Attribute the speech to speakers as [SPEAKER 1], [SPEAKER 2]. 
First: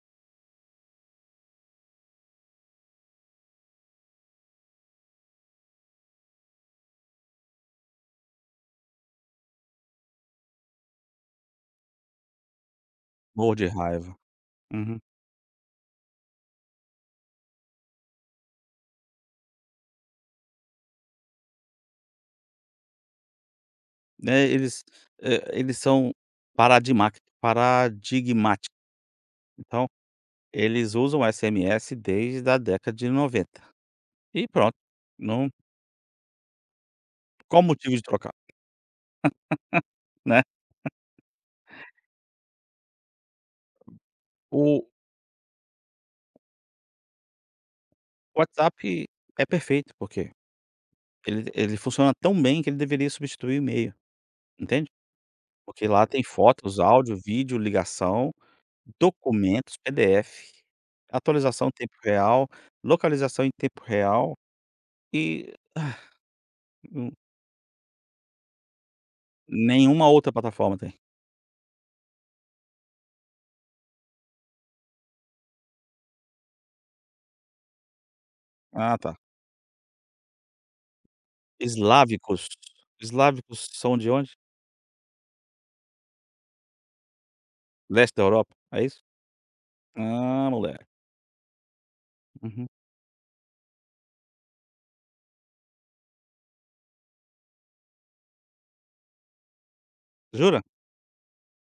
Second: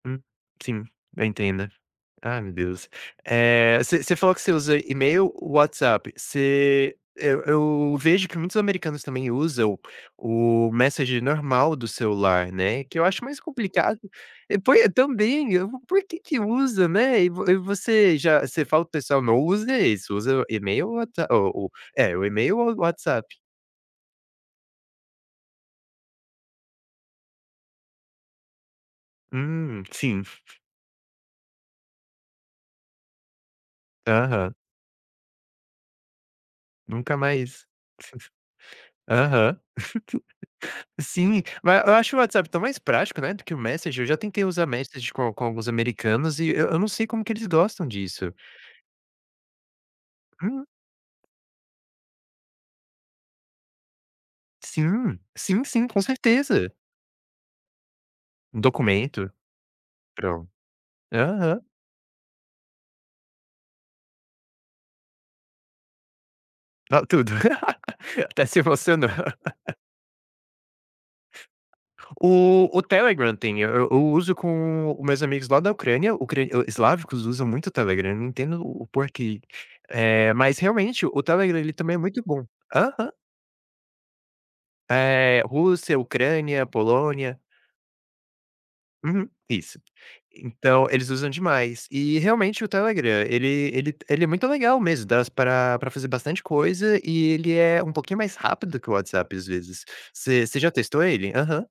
[SPEAKER 1] Hum, sim, eu entendo. Ai, meu Deus. Eh, você você falou que você usa e-mail ou WhatsApp, você eu eu vejo que muitos americanos também usam o messenger normal do celular, né, que eu acho mais
[SPEAKER 2] Morro de
[SPEAKER 1] complicado.
[SPEAKER 2] raiva.
[SPEAKER 1] É, poi
[SPEAKER 2] Uhum.
[SPEAKER 1] também, eu por quê que usa, né? E vo e você já você fala para o pessoal: "Não usa isso, usa o e-mail ou what o o é, o e-mail ou WhatsApp".
[SPEAKER 2] Né, eles eh, eles são paradimác paradigmáticas.
[SPEAKER 1] Hum,
[SPEAKER 2] Então
[SPEAKER 1] sim.
[SPEAKER 2] eles usam o SMS desde da década de 90. E
[SPEAKER 1] Aham.
[SPEAKER 2] pronto, não
[SPEAKER 1] Nunca
[SPEAKER 2] Qual
[SPEAKER 1] mais
[SPEAKER 2] motivo de trocar?
[SPEAKER 1] Aham.
[SPEAKER 2] Né.
[SPEAKER 1] Sim, ma eu acho o WhatsApp tão mais prático, né, do que o messenger, eu já tentei usar
[SPEAKER 2] O
[SPEAKER 1] messenger com com alguns americanos e e eu não sei como que eles gostam disso.
[SPEAKER 2] O WhatsApp é perfeito, porque
[SPEAKER 1] Hum.
[SPEAKER 2] ele ele funciona tão bem que ele deveria substituir o e-mail, entende?
[SPEAKER 1] Sim, sim, sim,
[SPEAKER 2] Porque
[SPEAKER 1] com
[SPEAKER 2] lá tem
[SPEAKER 1] certeza.
[SPEAKER 2] fotos, áudio, vídeo, ligação,
[SPEAKER 1] Um documento.
[SPEAKER 2] documentos,
[SPEAKER 1] Pron
[SPEAKER 2] PDF,
[SPEAKER 1] aham.
[SPEAKER 2] atualização em tempo real, localização em tempo real, e E
[SPEAKER 1] Tá
[SPEAKER 2] um
[SPEAKER 1] tudo. Até se emocionou.
[SPEAKER 2] Nenhuma outra plataforma tem.
[SPEAKER 1] O o Telegram tem, e eu uso com os meus amigos lá da Ucrânia, ucra islavicos, usam muito o Telegram, não entendo o
[SPEAKER 2] Ah, tá.
[SPEAKER 1] porquê, eh, mas realmente o Telegram ele também é muito bom.
[SPEAKER 2] Islávicos.
[SPEAKER 1] Aham.
[SPEAKER 2] Islávicos são de onde?
[SPEAKER 1] Eh, Rússia, Ucrânia, Polônia.
[SPEAKER 2] Leste da Europa, é isso?
[SPEAKER 1] Uhum, isso.
[SPEAKER 2] Ah, moleque.
[SPEAKER 1] Então eles usam demais. E realmente o
[SPEAKER 2] Uhum.
[SPEAKER 1] Telegram ele ele ele é muito legal mesmo, dá s para para fazer bastante coisa e ele é um pouquinho mais rápido que o WhatsApp, às vezes. Você você
[SPEAKER 2] Jura?
[SPEAKER 1] já testou ele? Aham.